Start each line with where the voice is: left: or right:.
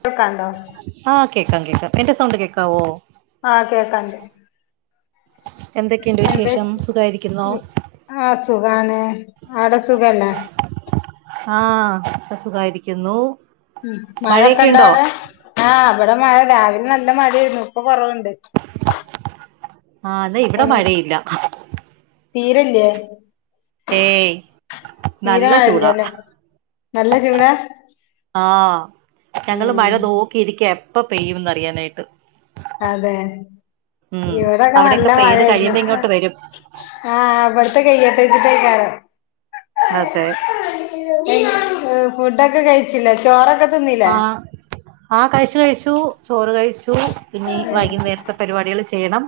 left: കേക്കണ്ടോ
right: കേൾക്കാം കേൾക്കാം എന്റെ സൗണ്ട് കേക്കാവോ
left: ആഹ കേക്കണ്ടേ
right: എന്തൊക്കെയുണ്ട് വിശേഷം സുകാരി
left: ഉ ആഹ സുഖാണ് ആടെ സുഖല്ലേ
right: ആഹ സുഖമായിരിക്കുന്നു
left: ഉ മഴൊക്കെ ഇണ്ടാ അവിടെ ആഹ് അവിടെ മഴ രാവിലെ നല്ല മഴായിരുന്നു ഇപ്പൊ കൊറവുണ്ട്
right: ആഹ അതാ ഇവിടെ
left: എങ്ങ്
right: മഴയില്ല
left: തീരല്ലേ
right: ഏയ്
left: തീരെ
right: നല്ല ചൂടാ
left: മഴയില്ലല്ലേ നല്ല ചൂടാ
right: ആഹ ഞങ്ങള് മഴ
left: ഉം
right: നോക്കിയിരിക്കേ ഇപ്പ പെയ്യുംന്ന് അറിയാനായിട്ട്.
left: അതെ
right: ഉം
left: ഇവ്ടൊക്കെ നല്ല
right: അവിടെയൊക്കെ പെയ്ത്
left: മയേര്ന്നു
right: കഴിയുമ്പോ
left: അ
right: ഇങ്ങോട്ട് വരും
left: ആ ഇവിട്ത്തെ കൈയ [unintelligible]
right: അതെ
left: ഏ ഫുടൊക്കെ കഴിച്ചില്ലെ ചോറൊക്കെ തിന്നില്ലേ
right: ആ ആ കഴിച്ചു കഴിച്ചു ചോറ് കഴിച്ചു. ച്ചു പിന്നെ
left: ഉം
right: വൈകുന്നേരത്തെ പരിപാടികൾ ചെയ്യണം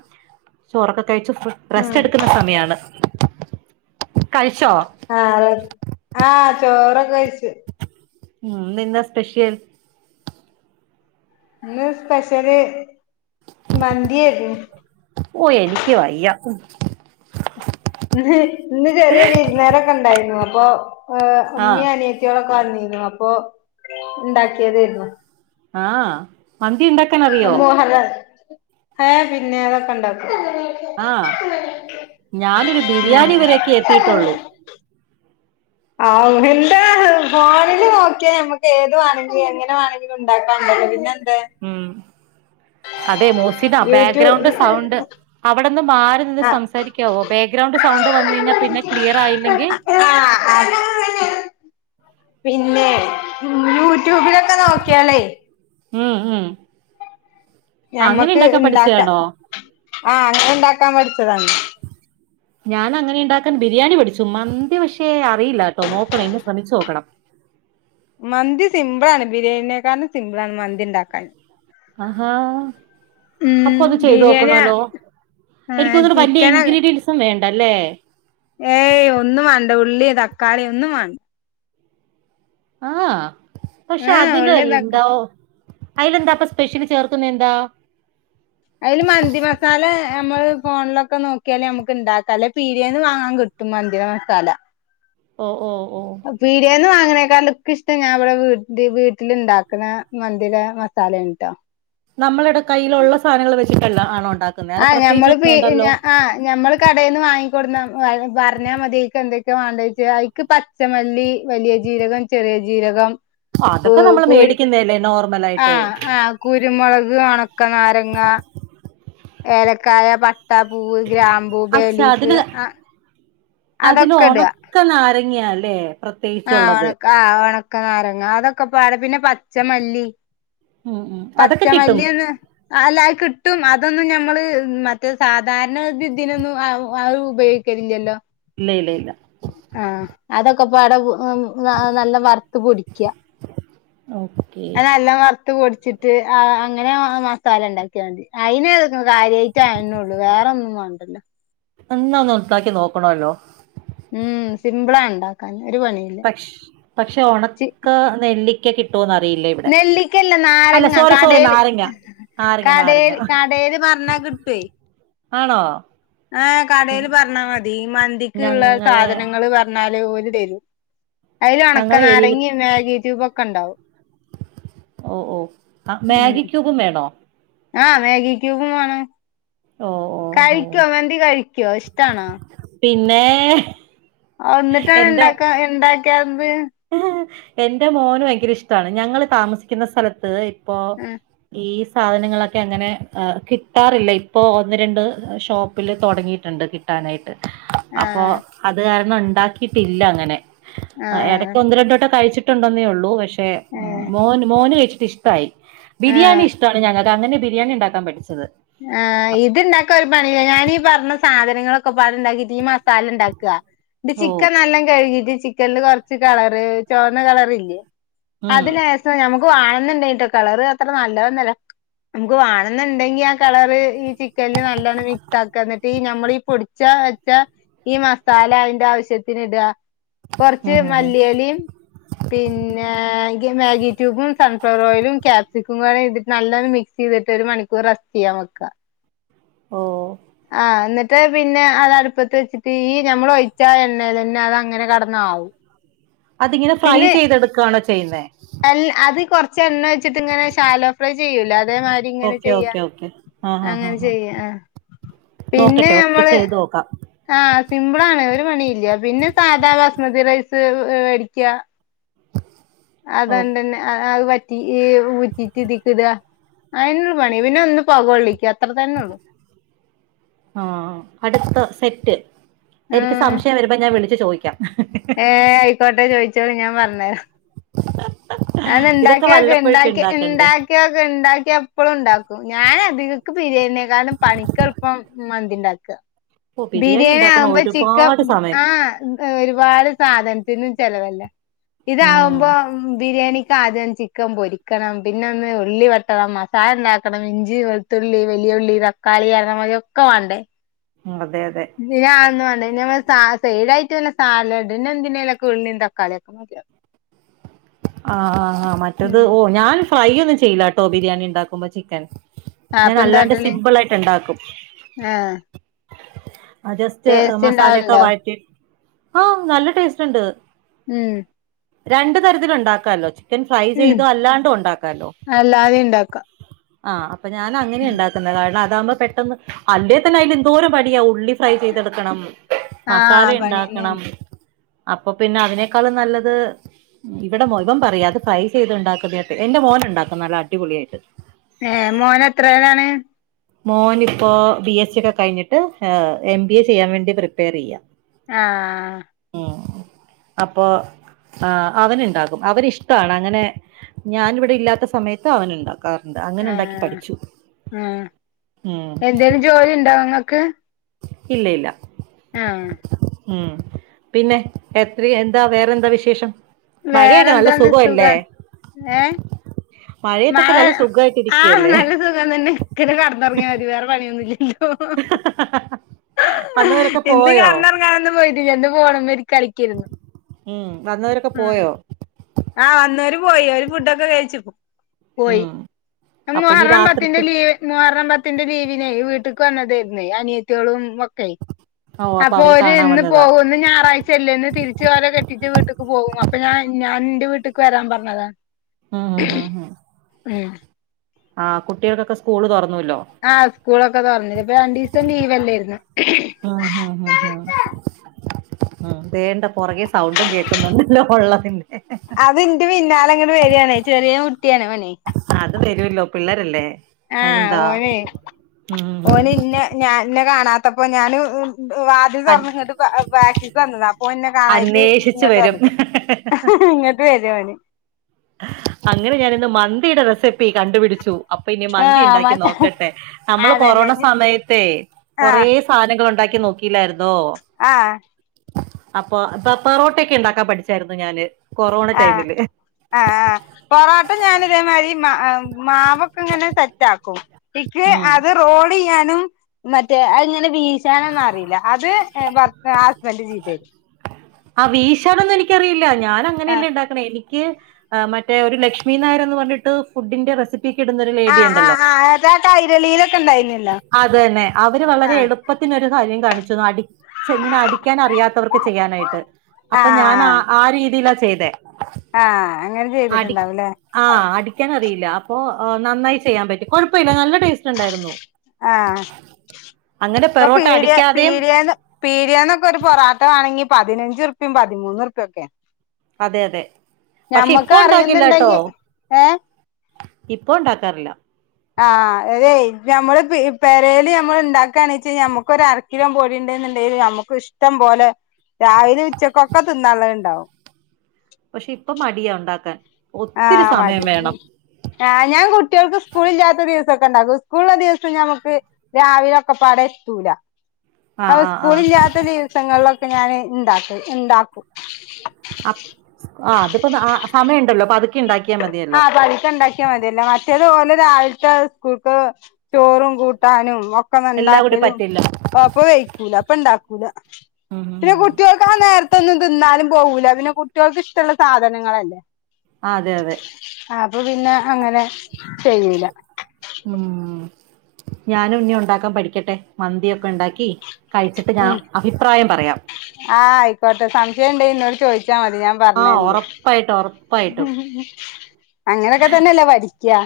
right: ചോറക്കെ കഴിച്ച് ഫ് റെസ്റ്റ്
left: ഉം
right: എടുക്കുന്ന സമയാണ്. കഴിച്ചോ
left: ആ [unintelligible] ആ ചോറൊക്കെ കയിച്ച്.
right: ഉം ഇന്നെന്താ സ്പെഷ്യൽ?
left: ഇന്ന് സ്പെഷ്യല് മന്തിയേരന്നു
right: ഓ എനിക്ക് വയ്യ
left: ഇന്ന് ഇന്ന് ചെറിയെ വിര്ന്നേരൊക്ക ണ്ടായിര്ന്നു അപ്പൊ ഉം ഇമ്മി
right: ആഹ്
left: അനിയത്തിയോളൊക്കെ വന്നിര്ന്നു അപ്പൊ ഇണ്ടാക്കിയതെര്ന്നു
right: ആഹ് മന്തി ഇണ്ട
left: [unintelligible] ഏ പിന്നെ അതൊക്കെ ഉണ്ടാക്കു
right: ആ ഞാനൊരു
left: ഉം
right: ബിരിയാണിവരൊക്കെ എത്തിട്ടുള്ളു. [inaudible]
left: ആ ഹിന്റെ ഫോണിൽ നോക്കിയ മ്മക്ക് ഏത് വാണെങ്കിലും എങ്ങനെ വണെങ്കിലും ണ്ടാക്കാൻണ്ടല്ലോ പിന്നെ എന്തേ
right: ഉം. അതെ മോസിത
left: യൂട്യൂബ്
right: ബാക്ക്ഗ്രൗണ്ട് സൗണ്ട്. അവിടെന്ന് മാറി നിന്ന്
left: ആഹ്
right: സംസാരിക്കാവോ ബാഗ്രൗണ്ട് സൗണ്ട് വന്ന് കഴിഞ്ഞ പിന്നെ ക്ലിയർ ആയില്ലെങ്കി. [inaudible]
left: ആഹ് പിന്നെ മ് യൂട്യൂബിലൊക്കെ നോക്കിയാലേ.
right: ഉം മ്.
left: ഞമ്മക്ക് ഇണ്ടാക്ക ആ അങ്ങനെ ഇണ്ടാക്കാൻ പഠിച്ചതാണ്.
right: [inaudible] ഞാൻ അങ്ങനെ ണ്ടാക്കാൻ ബിരിയാണി പഠിച്ചു മന്തി പശേ അറിയില്ല ട്ടോ നോക്കണം ഇന്ന് ശ്രമിച്ചു നോക്കണം. [inaudible]
left: മന്തി സിമ്പിളാണ് ബിരിയാണിനേക്കാളു സിമ്പിളാണ് മന്തി ണ്ടാക്കാൻ.
right: ആഹാ. അപ്പൊ അത്
left: ബിരിയാണി
right: ചെയ്തോക്കണല്ലോ
left: ആഹ്
right: എനിക്കൊന്നുണു വലിയ
left: ചിക്കന്
right: ഇൻഗ്രീഡിയൻസും വേ ണ്ടല്ലേ.
left: ഏയ് ഒന്നും വാണ്ട ഉള്ളി തക്കാളി ഒന്നും വാണ്ട.
right: ആഹ പക്ഷെ
left: ഏഹ് ഉള്ളി തക്ക
right: അതിലെന്താ അയിലെന്താപ്പൊ സ്പെഷ്യലി ചേർക്കുന്ന എന്താ?
left: അയില് മന്തി മസാല ഏ മ്മള്. ഫോണിലൊക്കെ നോക്കിയാലേ മ്മക്ക് ഇണ്ടാക്കാം അല്ലേ പീരിന്ന് വാങ്ങാൻ കിട്ടും മന്തിര മസാല
right: ഓ ഓ.
left: അ പീടിയേന്ന് വാ അയിനെകാളൊക്കെ ഇഷ്ട്ട ഞാ ഇവടെ വ് [unintelligible] വീട്ടിലിണ്ടാക്ക്ണ മന്തിടെ മസാലേണ് ട്ടൊ.
right: നമ്മളട കയ്യിലുള്ള സാനങ്ങൾ വെച്ചിട്ടല്ല ആണോ ണ്ട
left: ആഹ് ഞമ്മള് പ്പ ഈ ഞ ആ ഞമ്മള് കടേന്ന് വാങ്ങി [unintelligible] പറഞ്ഞാ മതി അയിക്കെന്തെക്കെ വാണ്ടേച്ച ഐക്ക് പച്ചമല്ലി, വലിയ ജീരകം, ചെറി ജീരകം, കു
right: അതൊക്കെ നമ്മള്
left: കുര്
right: മേടിക്കുന്നതല്ലേ
left: ആ
right: നോർമലായിട്ട്
left: ആ കുരുമൊ [unintelligible] ഒണക്ക നാരങ്ങ. ഏലക്കായ, പട്ട, പൂവ്, ഗ്രാമ്പു, ബേലീഫ് ആ.
right: അതില്
left: അതൊക്കെ
right: ഒണക്ക നാരങ്ങ്യലെ.
left: ആ ആ് ണക്ക ആ ഒണക്കനാരങ്ങ അതൊക്കെ പാടെ പിന്നെ പച്ചമല്ലി.
right: ഉം ഉം അതൊക്കെ കിട്ടും
left: പച്ചമല്ലിയ ഒന്ന് അല്ല ആ കിട്ട ഇും അതൊന്നും നമ്മള് മറ്റേ സാധാരണ ഇതിൊന്നും ഉപയോഗിക്കില്ലല്ലോ
right: ഇല്ല ഇല്ല ഇല്ല
left: അതൊക്കെ പട നല്ല വറുത്ത് പൊടിക്ക
right: ഓക്കെ
left: നല്ല വറ ് പൊടിട്ട് അങ്ങനെ മസാല ഉണ്ടാക്കിയണ്ട് അയിൻ കാര്യമായിട്ട് അയനേള്ളൂ വേറെ ന്ന വണ്ടല്ലേ
right: എന്നാ ഒന്ന് ഉണ്ടാക്കി നോക്കണല്ലോ
left: ഉം സിംപിളാ ഉണ്ടാക്കൻ
right: പക്ഷ പക്ഷെ ഉണക്ക നെല്ലിക്ക കിട്ട
left: നെല്ലിക്കല്ല നാരങ്ങ
right: സോറി സോറി
left: കടയിൽ
right: നാരങ്ങ നാരങ്ങ
left: കടയില്
right: നാരങ്ങ
left: കടയില് പറഞ്ഞ കിട്ടേ
right: ആണോ
left: ആഏഹ് കടയിൽ പറഞ്ഞാൽ മതി മന്തിക്ക് ഉള്ള
right: ഞങ്ങളെ
left: സാധനങ്ങൾ പറഞ്ഞാല് തെറും അതിൽ ഉണക്ക
right: ഞങ്ങളെ ഏരിയയില്
left: നാരങ്ങി മേഗി ട്യൂബ ഒക്കെ ഉണ്ടാവും
right: ഓ ഓ ആ
left: ഉം
right: മാഗി ക്യൂബും വേണോ
left: ആഹ് മാഗി ക്യൂബും വേണം
right: ഓ ഓ ഓ
left: കഴിക്കോ മന്തി കഴിക്കുവോ ഇഷ്ടണോ
right: പിന്നെ
left: ഒന്ന്ട്ടാണ്
right: എന്റെ
left: ഇണ്ടാക്ക എന്താണ്
right: എന്റെ മോന് ഭയങ്കര ഇഷ്ടാണ് ഞങ്ങള് താമസിക്ന്ന സ്ഥലത്ത് പ്പോ
left: ആഹ്
right: ഈ സാധനങ്ങളൊക്കെ അങ്ങനെ സാധങ്ങളൊക്കെ അങ്ങനെ കിട്ടാറില്ല. ഇപ്പോ ഒന്ന് രണ്ട് ഷോപ്പില് തൊടങ്ങിയിട്ട്ണ്ട് കിട്ടാനായിട്ട്. അപ്പൊ
left: ആഹ്
right: അത് കാരണം ഉണ്ടാക്കിട്ടില്ല അങ്ങനെ.
left: ആഹ്
right: ബ്രെണ്ടോട്ട കഴിച്ചിട്ടുണ്ടെന്നേ ഉള്ളൂ പക്ഷേ
left: ഏഹ്
right: മോൻ മോന് കഴിച്ചിട്ട് ഇഷ്ടായി. ബിരിയാണി
left: ആഹ്
right: ഇഷ്ടാണ് ഞങ്ങക. അങ്ങനെ ബിരിയാണി ഉണ്ടാക്കാൻ പഠിച്ചത്.
left: ആഹ് ഇത്ണ്ടാക്ക ഒരു പണി ഇല്ല. ഞാനീ പർഞ്ഞ സാധനങ്ങളൊക്ക പാട്ണ്ടാക്കിട്ട് ഈ മസാല ഇണ്ടാക്ക. ടി
right: ഓ
left: ചിക്കൻ നല്ല കഴുകിട്ട് ചിക്കൻല് കൊർച്ച് കളറ് ചോന്ന കളറില്ലെ.
right: ഉം
left: അത് ലേശം നമു ക്ക് വാണന്ന്ണ്ടെങ്കിട്ടോ കളറ് അത്ര നല്ലതൊന്നല്ല. നമുക്ക് വാണന്ന്ണ്ടെങ്കി കളറ് ഈ ചിക്കൻല് നല്ലാണം മിക്സാക്ക. എന്നിട്ട് ഈ ഞമ്മൾ ഈ പൊടിച്ചാ വെച്ച ഈ മസാല അയിന്റെ ആവശ്യത്തിന് ഇട. കൊർച്ച്
right: ഉം ഉം ഉം
left: മല്ലിയലിം പിന്നേ ഗി മാഗി ക്യുബും സൺഫ്ലവർ ഓയിലും ക്യാപ്സിക്കും പാടെ ഇട് നല്ലാണം മിക്സ് ചെയ്തിട്ട് ഒരു മണിക്കൂർ റസ്റ്റ് ചെയ്യാൻ വെക്ക.
right: ഓഹ്
left: ആഹ് എന്നിട്ട് പിന്നെ അത് അടുപ്പത്ത് വെച്ചിട്ട് ഈ ഞമ്മൾ ഒഴിച്ചാ എണ്ണേലന്നെ അത അങ്ങനെ കട്ന്ന ആവും.
right: അതിങ്ങനെ ഫ്രൈ
left: പിന്നെ
right: ചെയ്തെടുക്കാണോ ചെയ്യുന്നേ
left: അൽ അതി കൊർച് ച്ചെണ്ണ ഒഴിച്ചിട്ടിങ്ങനെ ശാലോഫ്രൈ ചെയ്യൂലെ അ തേ മാരി ഇങ്ങനെ
right: ഓക്കെ
left: ചെയ്യാ.
right: ഓക്കെ ഓക്കെ ആഹ് ആഹ് ആഹ്
left: അങ്ങനെ
right: ആഹ്
left: ചെയ്യാ ആഹ് പിന്നെ
right: നോക്കട്ടെ ഒക്കെ
left: ഞമ്മള്
right: ചെയ്ത് നോക്കാം
left: ആഹ് സിമ്പിളാണ് ഒരു പണിയില്ല. പിന്നെ സാധാ ബാസ്മതി റൈസ് വേടിക്ക്യ
right: ഓ
left: അതണ്ടന്നെ ആ ആഹ് വറ്റ് റ്റി ഈ ഊറ്റിട്ട് തിക്കിട. അയന്നൊള്ളൂ പണി. പിന്നെ ഒന്ന് പൊകൊള്ളിക്ക.
right: ആഹ് അടുത്ത സെറ്റ്. എനിക്ക്
left: ആഹ്
right: സംശയം വരുമ്പോ ഞാൻ വിളിച്ചു ചോയിക്കാം.
left: ഏഹ് അയ്ക്കോട്ടെ ചോയിച്ചോളി ഞാൻ പർഞ്ഞെര.
right: [unintelligible]
left: അത്
right: ഇതൊക്കെ
left: ഇണ്ടാക്കിയോക്കെ
right: വല്ലപ്പോഴൊക്കെ
left: ഇണ്ടാക്കി
right: ഉണ്ടാക്കണ്ടേ
left: ഉണ്ടാക്കിയോക്കെ ഇണ്ടാക്കിയ ഇപ്പോഴും ഉണ്ടാക്കും ഞാൻ അധിക ബിരിയാണിയ കാലും പണിക്ക് എളുപ്പം മന്തിണ്ടാക്കുക-
right: ഓ
left: ബിരിയാണി
right: ഉണ്ടാക്കണ
left: ആകുമ്പോ ചിക്കൻ
right: ഒരുപാട് സമയം
left: ആഹ് ഒരുപാട് - സാധനത്തിനും ചെലവല്ല ഇതകുമ്പോ
right: ഉം
left: ബിരിയാണി- ഇത് ആദ്യം ചിക്കൻ പൊരിക്കണം പിന്നെ ഒന്ന് ഉള്ളി വെട്ടണം മസാല ഉണ്ടാക്കണം ഇഞ്ചി വെളുത്തുള്ളി വല്യ - ഞ്ഞുള്ളി തക്കാളി അഴകൊഴക്കെ വേണ്ടേ-
right: അതെ അതെ
left: [unintelligible] [unintelligible] സൈഡായിട്ട്ല്ല സാലഡ് പിന്നെന്തിനേലുക്കെ ഉള്ളി തക്കാളിയൊക്കെ മതിയാവു-
right: ആഹ് ആഹ് ആഹ് മറ്റത്
left: ഉം
right: ഓ ഞാൻ ഫ്രൈ ഒന്നും ചെയ്ല്ല ട്ടോ ബിരിയാണി ഉണ്ടാക്കുമ്പോ ചിക്കൻ -
left: ആഹ്
right: ഞാൻ
left: അപ്പൊ
right: അല്ലാണ്ട്
left: എന്താട്ടല്
right: സിപിൾ ആയിട്ട് ഉണ്ടാക്കും-
left: ആഹ്
right: ജസ്റ്റ്
left: ടേസ്റ്റ്
right: മസാലൊക്കെ
left: ഇണ്ടാവലുണ്ടോ
right: വാഴറ്റി ആഹ് നല്ല ടേസ്റ്റ് ഉണ്ട്-
left: മ്-
right: രണ്ട് തരത്തിലൊണ്ടാക്കല്ലോ? ചിക്കൻ ഫ്രൈ
left: ഉം
right: ചെയ്തു അല്ലാണ്ടു ഒണ്ടാക്കാലോ-
left: അല്ലാതെ ഇണ്ടാക്ക
right: ആഹ് അപ്പ ഞാനങ്ങനെയിണ്ടാക്ക്ന്നത് കാരണം- ഇതാവുമ്പം പെട്ടെന്ന് അല്ലേ തന്നെ അതിൽ എന്തോരം പണിയാ ഉള്ളി ഫ്രൈ ചെയ്തെടുക്കണം- മസാല
left: ആഹ്
right: ഇണ്ടാക്കണം
left: പണിയന്നെയാണ്
right: അപ്പൊ പിന്നെ അതിനേക്കാൾ നല്ലത്- ഇവിടെ മോ ഇവൻ പറയാ അത് ഫ്രൈ ചെയ്ത്ണ്ടാക്ക്ന്നയ ടേ എന്റെ മോനൊണ്ടാക്കും നല്ല അടിപൊളിയായിട്ട്-
left: ഏഹ് മോൻഎത്രേലാണ്-
right: മോനിപ്പോ ബി എസ് സി ഒക്കെ കഴിഞ്ഞിട്ട് എം ബി എ ചെയ്യാൻ വേണ്ടി പ്രിപ്പയർ ചെയ്യാ-
left: ആഹ് ആഹ് -
right: ഉം അപ്പൊ- ആഹ് അവന്ണ്ടാകും അവനിഷ്ടാണ് അങ്ങനെ ഞാനിവിടെ ഇല്ലാത്ത സമയത്തും അവനുണ്ടാകും- ക്കാറ്ണ്ട് അങ്ങനെ ണ്ടാക്കി
left: ആഹ്
right: പഠിച്ചു.
left: ആഹ്
right: ഉം
left: എന്തേലും ജോലി ണ്ടോ ങ്ങക്ക്?
right: ഇല്ല യില്ല
left: ആഹ്
right: ഉം പിന്നെ എത്ര എന്താ വേറെന്താ വിശേഷം? മഴയെക്കെ നല്ല
left: വേറെന്താണ്
right: സുഖല്ലേ.
left: സുഖാണ് ഏഹ് മഴ ആഹ് നല്ല സുഖം തന്നെ ഇക്കനെ കടന്നൊറങ്ങ്യാ മതി വേറെ പണിയൊന്നുല്ല.
right: വന്നവരൊക്കെ
left: ഇന്ന്
right: പോയോ
left: കടന്നൊരണ്ടാനൊന്നും പോയിട്ടില്ല ഇന്ന് ഫോണ് മ്മെരി കളിക്കെര്ന്നു
right: ഉം വന്നവരൊക്കെ
left: ഉം
right: പോയോ
left: ആഹ് വന്നോര് പോയി ഓര് ഫുഡൊക്കെ കഴിച്ച്പ്പോ പോയി
right: ഉം അപ്പൊ ഇനി
left: മൂഹറം പത്തിന്റെ
right: രാത്രിത്തെ
left: ലീവ് മൂഹറം പ ത്തിന്റെ ലീവിനേ വീട്ട്ക്ക് വന്നതേയ്ര്ന്നെ അനിയത്ത്യേളും ഒക്കെ
right: ആഹ്
left: അപ്പൊര് ഇന്ന് പോവും ഇന്ന് ഞായറാഴ്ചല്ലേ ഇന്ന് തിരിച്ച് ഓലെ കെട്ടിച്ച വീട്ട്ക്ക് പോവും അപ്പൊ ഞാൻ ഞാൻ ൻ്റെ വീട്ട്ക്ക് വെരാൻ പറഞ്ഞതാ.
right: ഉം ഹ് ഹ് ഹ്
left: ഉം
right: ആഹ് കുട്ട്യേക്കൊക്കെ സ്കൂള് തൊറ
left: ആഹ് സ്കൂളൊക്കെ തൊർന്ന്ണ് ഇപ്പ രണ്ടിസം ലീവല്ലേര്ന്ന്.
right: ഉം ഹും ഹും ഹും ഉം തേണ്ട പൊറകെ സൗണ്ടും കേക്കുന്നുണ്ടല്ലോ ഒള്ളത്തിന്റെ
left: അത് ൻ്റെ പിന്നാലെങ്ങനെ വെരാണേ ചെറ്യേ കുട്ട്യാണ് ഓനെ.
right: രോല്ലോ പിള്ളാരല്ലേ
left: ആഹ് ഓനെ
right: ഉം
left: ഓന് ഇന്നെ ഞ ഇന്നെ കാണാത്തപ്പോ ഞാന് ഏം വാതില് തൊർന്ന്ങ്ങട്ട് വാ വാക്കിക്ക് വന്നത അപ്പോ ഓൻ ഇന്നെ കാണായിട്ട്
right: അന്വേഷിച്ചു
left: ഇങ്ങോട്ട്
right: വരും
left: വന്നക്ക. ഇങ്ങട്ട് വെരോന്.
right: അങ്ങനെ ഞാനിന്ന് മന്തിയുടെ റെസിപ്പി കണ്ടുപിടിച്ചു അപ്പൊ ഇനി മന്തി
left: ആഹ്
right: ഇണ്ടാക്കി
left: മറ്റേ
right: നോക്കട്ടെ നമ്മള്
left: അതന്നെ
right: കൊറോണ സമയത്തെയ് കൊറേ
left: ആഹ്
right: സാധനങ്ങ ഉണ്ടാ ക്കി നോക്കില്ലായിരുന്നോ
left: ആഹ്
right: അപ്പൊ ഇപ്പ പൊറോട്ടൊക്കെ ഉണ്ടാക്കാൻ പഠിച്ചായിരുന്നു ഞാന് കൊറോണ
left: ആഹ്
right: ടൈമില്
left: ആഹ് ആഹ് പൊറാട്ട ഞാന് ഇതേമാരി മാവൊക്കെ ഇങ്ങനെ സെറ്റാക്കും ഇക്ക്
right: ഉം
left: അത് റോള് ചെയ്യാനും മറ്റേ അത്ങ്ങനെ വീശാ ശാനൊന്നും അറിയില്ല അത് ഭർ ഹസ്ബൻഡ് ചെയ്തേരും
right: ആഹ് വീശാനൊന്നും എനിക്കറിയില്ല ഞാൻ അങ്ങനെയല്ല
left: ആഹ്
right: ഉണ്ടാക്കണേ എനി ക്ക് മറ്റേ ഒരു ലക്ഷ്മി നായർ എന്ന് പറിട്ട് ഫുഡിന്റെ റെസി
left: ആഹ് ആഹ് ആഹ് അതാ കൈരളിയിലൊക്കെ ഉണ്ടായിരുന്നല്ലോ
right: അതന്നെ അവര് വളരെ
left: ആഹ്
right: എളുപ്പത്തിനൊരു കാര്യം കാണിച്ചു അടിച്ച് ഇങ്ങനെ അടിക്കാൻ അറിയാത്തവർക്ക് ചെയ്യാനായിട്ട് അപ്പൊ ഞാനാ
left: ആഹ്
right: ആ രീതി രീതിയിലാ ചെയ്തേ
left: ആഹ് അങ്ങനെ
right: അടി
left: ചെയ്തിട്ടുണ്ടാവുംല്ലേ
right: അടിക്കാനറിയില്ല ലാ അപ്പൊ നന്നായി ചെയ്യാൻ പറ്റി കൊഴപ്പമില്ല നല്ല ടേസ്റ്റ് ഉണ്ടായിരുന്നു
left: ആഹ്
right: അങ്ങനെ
left: ഇപ്പൊ
right: പെറോട്ട
left: പീട്യ
right: അടിക്കാതെയും
left: പീടിയേന്ന് പീടിയേന്നൊക്കെ ഒരു പൊറാട്ട വാണങ്കി പതിനഞ്ചുർപിം പതിമൂന്നുർപിഒക്കേ
right: അതെ അതെ പക്ഷേ ഇപ്പൊ ഉണ്ടാക്കില്ലട്ടോ
left: അറിയുന്നുണ്ടെങ്കി ഏ
right: ഇപ്പൊ ഉണ്ടാക്കാറില്ല
left: ആഹ് അതെയ് നമ്മള് പെരേല് നമ്മള്ണ്ടാക്കാണ് വെച്ച ഞമ്മക്കൊരു അരക്കിലോ പോടി ണ്ട്ന്ണ്ടെങ്കില് നമുക്ക് ഇഷ്ടം പോലെ രാവിലിം ഉച്ചക്കൊക്കെ തിന്നാള്ളത്ണ്ടാവും
right: പക്ഷേ ഇപ്പ മടിയാ ഉണ്ടാക്കാൻ
left: ആ്
right: ഒത്തിരി സമയം
left: മടി
right: വേണം
left: ആ് ഞാൻ കുട്ടികൾക്ക് സ്കൂളല്ലാത്ത ദിവസം സ്കൂളള്ള ദിവസം ഞമക്ക് രാവിലെ ഒക്കെ പാടെ എത്തൂല അ
right: ആഹ് ആഹ് ആഹ്
left: സ്കൂളില്ലാത്ത ദിവസങ്ങളിലൊക്കെ ഞാന് ഇണ്ടാക്കും
right: അ ആ അതിപ്പോ സമയംണ്ടല്ലോ
left: ആഹ പതുക്കെ ഉണ്ടാക്കിയാൽ മതിയല്ല മറ്റേത്പോലെ രാവിലെ സ്കൂൾക്ക് ചോറും കൂട്ടാനും പക്ക
right: എല്ലാം കൂടി
left: ഉണ്ടാക്കലും
right: പറ്റില്ല
left: അപ്പ കഴിക്കൂല അപ്പ ഇണ്ടാക്കൂല
right: ഉം ഉം
left: പിന്നെ
right: ഉം
left: കുട്ടികൾക്ക് ആ നേരത്തെൊന്നും തിന്നാലും- പോകൂല പിന്നെ കുട്ടികൾക്ക് ഇഷ്ടമുള്ള സാധനങ്ങല്ലേ
right: ആ, അതെ അതെ
left: അപ്പൊ പിന്നെ അങ്ങനെ ചെയ്യൂല
right: ഉം ഞാനും ഇനി ഉണ്ടാക്കാൻ പഠിക്കട്ടെ മന്തിക്കെ ഉണ്ടാക്കി കഴിച്ചിട്ട് ഞാൻ
left: ഉം
right: അഭിപ്രായം പറയാം
left: ആ ആയിക്കോട്ടെ സംശയുണ്ട് ഇന്നോട് ചോദിച്ച- വിളിച്ചാൽമതി ഞാൻ
right: ആഹ്
left: പറഞ്ഞണ്ട്
right: ഒറപ്പായിട്ടും ഒറപ്പായിട്ടും
left: അങ്ങനൊക്കെ തന്നെയല്ലേ പഠിക്കാ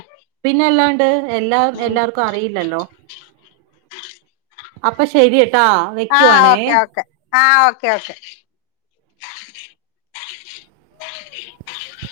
right: പിന്നെല്ലാണ്ട് എല്ലാ എല്ലാർക്കും അറിയില്ലല്ലോ അപ്പൊ ശെരിയട്ടാ വെക്കുവാണേ
left: ആഹ ഓക്കെ ഓക്കെ